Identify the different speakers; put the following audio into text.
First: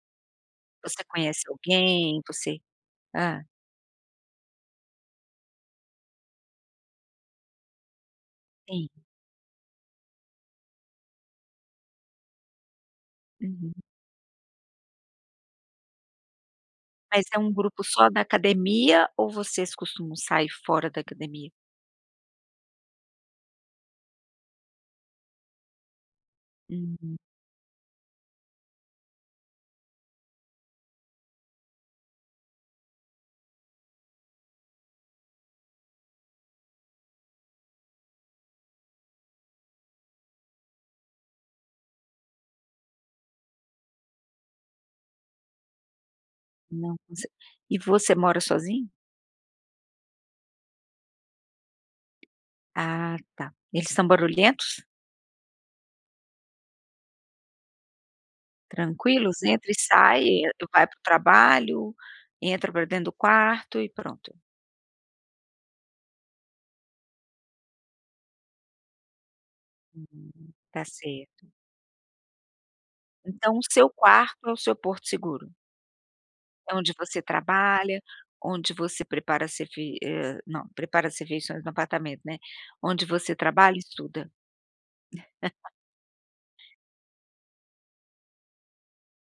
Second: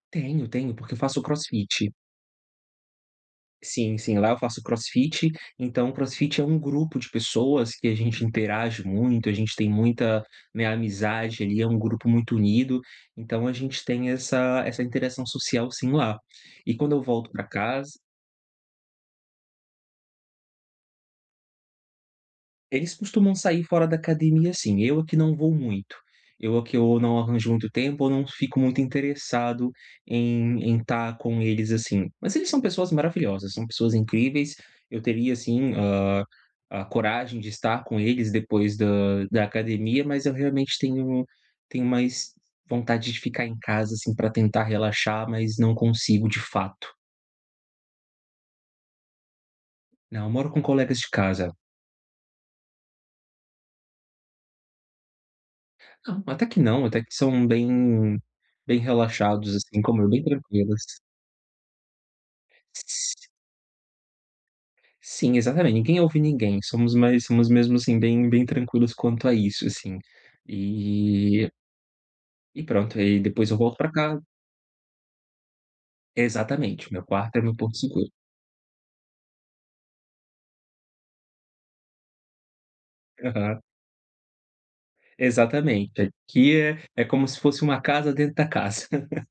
Speaker 1: Tenho, tenho, porque
Speaker 2: Você
Speaker 1: faço o
Speaker 2: conhece
Speaker 1: crossfit.
Speaker 2: alguém, você hã.
Speaker 1: Sim, sim, lá eu faço crossfit, então o crossfit é um grupo de pessoas, que a gente interage
Speaker 2: Sim.
Speaker 1: muito, a gente tem muita, né, amizade, ali, é um grupo muito unido. Então a
Speaker 2: Uhum.
Speaker 1: gente tem essa essa interação social sim lá. E quando eu
Speaker 2: Mas
Speaker 1: volto
Speaker 2: é
Speaker 1: pra
Speaker 2: um grupo
Speaker 1: casa
Speaker 2: só da academia ou vocês costumam sair fora da academia?
Speaker 1: Eles costumam sair fora da academia sim, eu é que não vou muito. Eu é que eu
Speaker 2: Uhum.
Speaker 1: não arranjo muito tempo, ou não fico muito interessado em em tá com eles, assim. Mas eles são pessoas maravilhosas, são pessoas incríveis. Eu teria sim, hã, a coragem de estar com eles depois da da academia, mas eu realmente tenho tenho mais vontade de ficar em casa, assim, pra tentar relaxar, mas não consigo de fato.
Speaker 2: Nossa! E você mora sozinho?
Speaker 1: Não, eu moro com colegas de casa.
Speaker 2: Ah tá, eles são barulhentos?
Speaker 1: Não, até que não, até que são bem bem
Speaker 2: Tranquilos?
Speaker 1: relaxados,
Speaker 2: Entra e
Speaker 1: assim como eu,
Speaker 2: sai,
Speaker 1: bem
Speaker 2: e
Speaker 1: tranquilos.
Speaker 2: vai para o trabalho, entra pra dentro do
Speaker 1: S
Speaker 2: quarto, e pronto.
Speaker 1: Sim, exatamente, ninguém ouve ninguém, somos mais somos mesmo assim, bem bem tranquilos quanto a isso, assim,
Speaker 2: Hum, tá certo.
Speaker 1: e e pronto, e aí depois eu
Speaker 2: Então o
Speaker 1: volto
Speaker 2: seu
Speaker 1: pra ca
Speaker 2: quarto é o seu porto seguro? É
Speaker 1: Exatamente,
Speaker 2: onde
Speaker 1: meu
Speaker 2: você
Speaker 1: quarto é meu porto
Speaker 2: trabalha,
Speaker 1: seguro.
Speaker 2: onde você prepara se vi eh, não, prepara as refeições no apartamento, né. Onde você
Speaker 1: Aham.
Speaker 2: trabalha e estuda.
Speaker 1: Exatamente. Aqui é é como se fosse uma casa dentro da casa.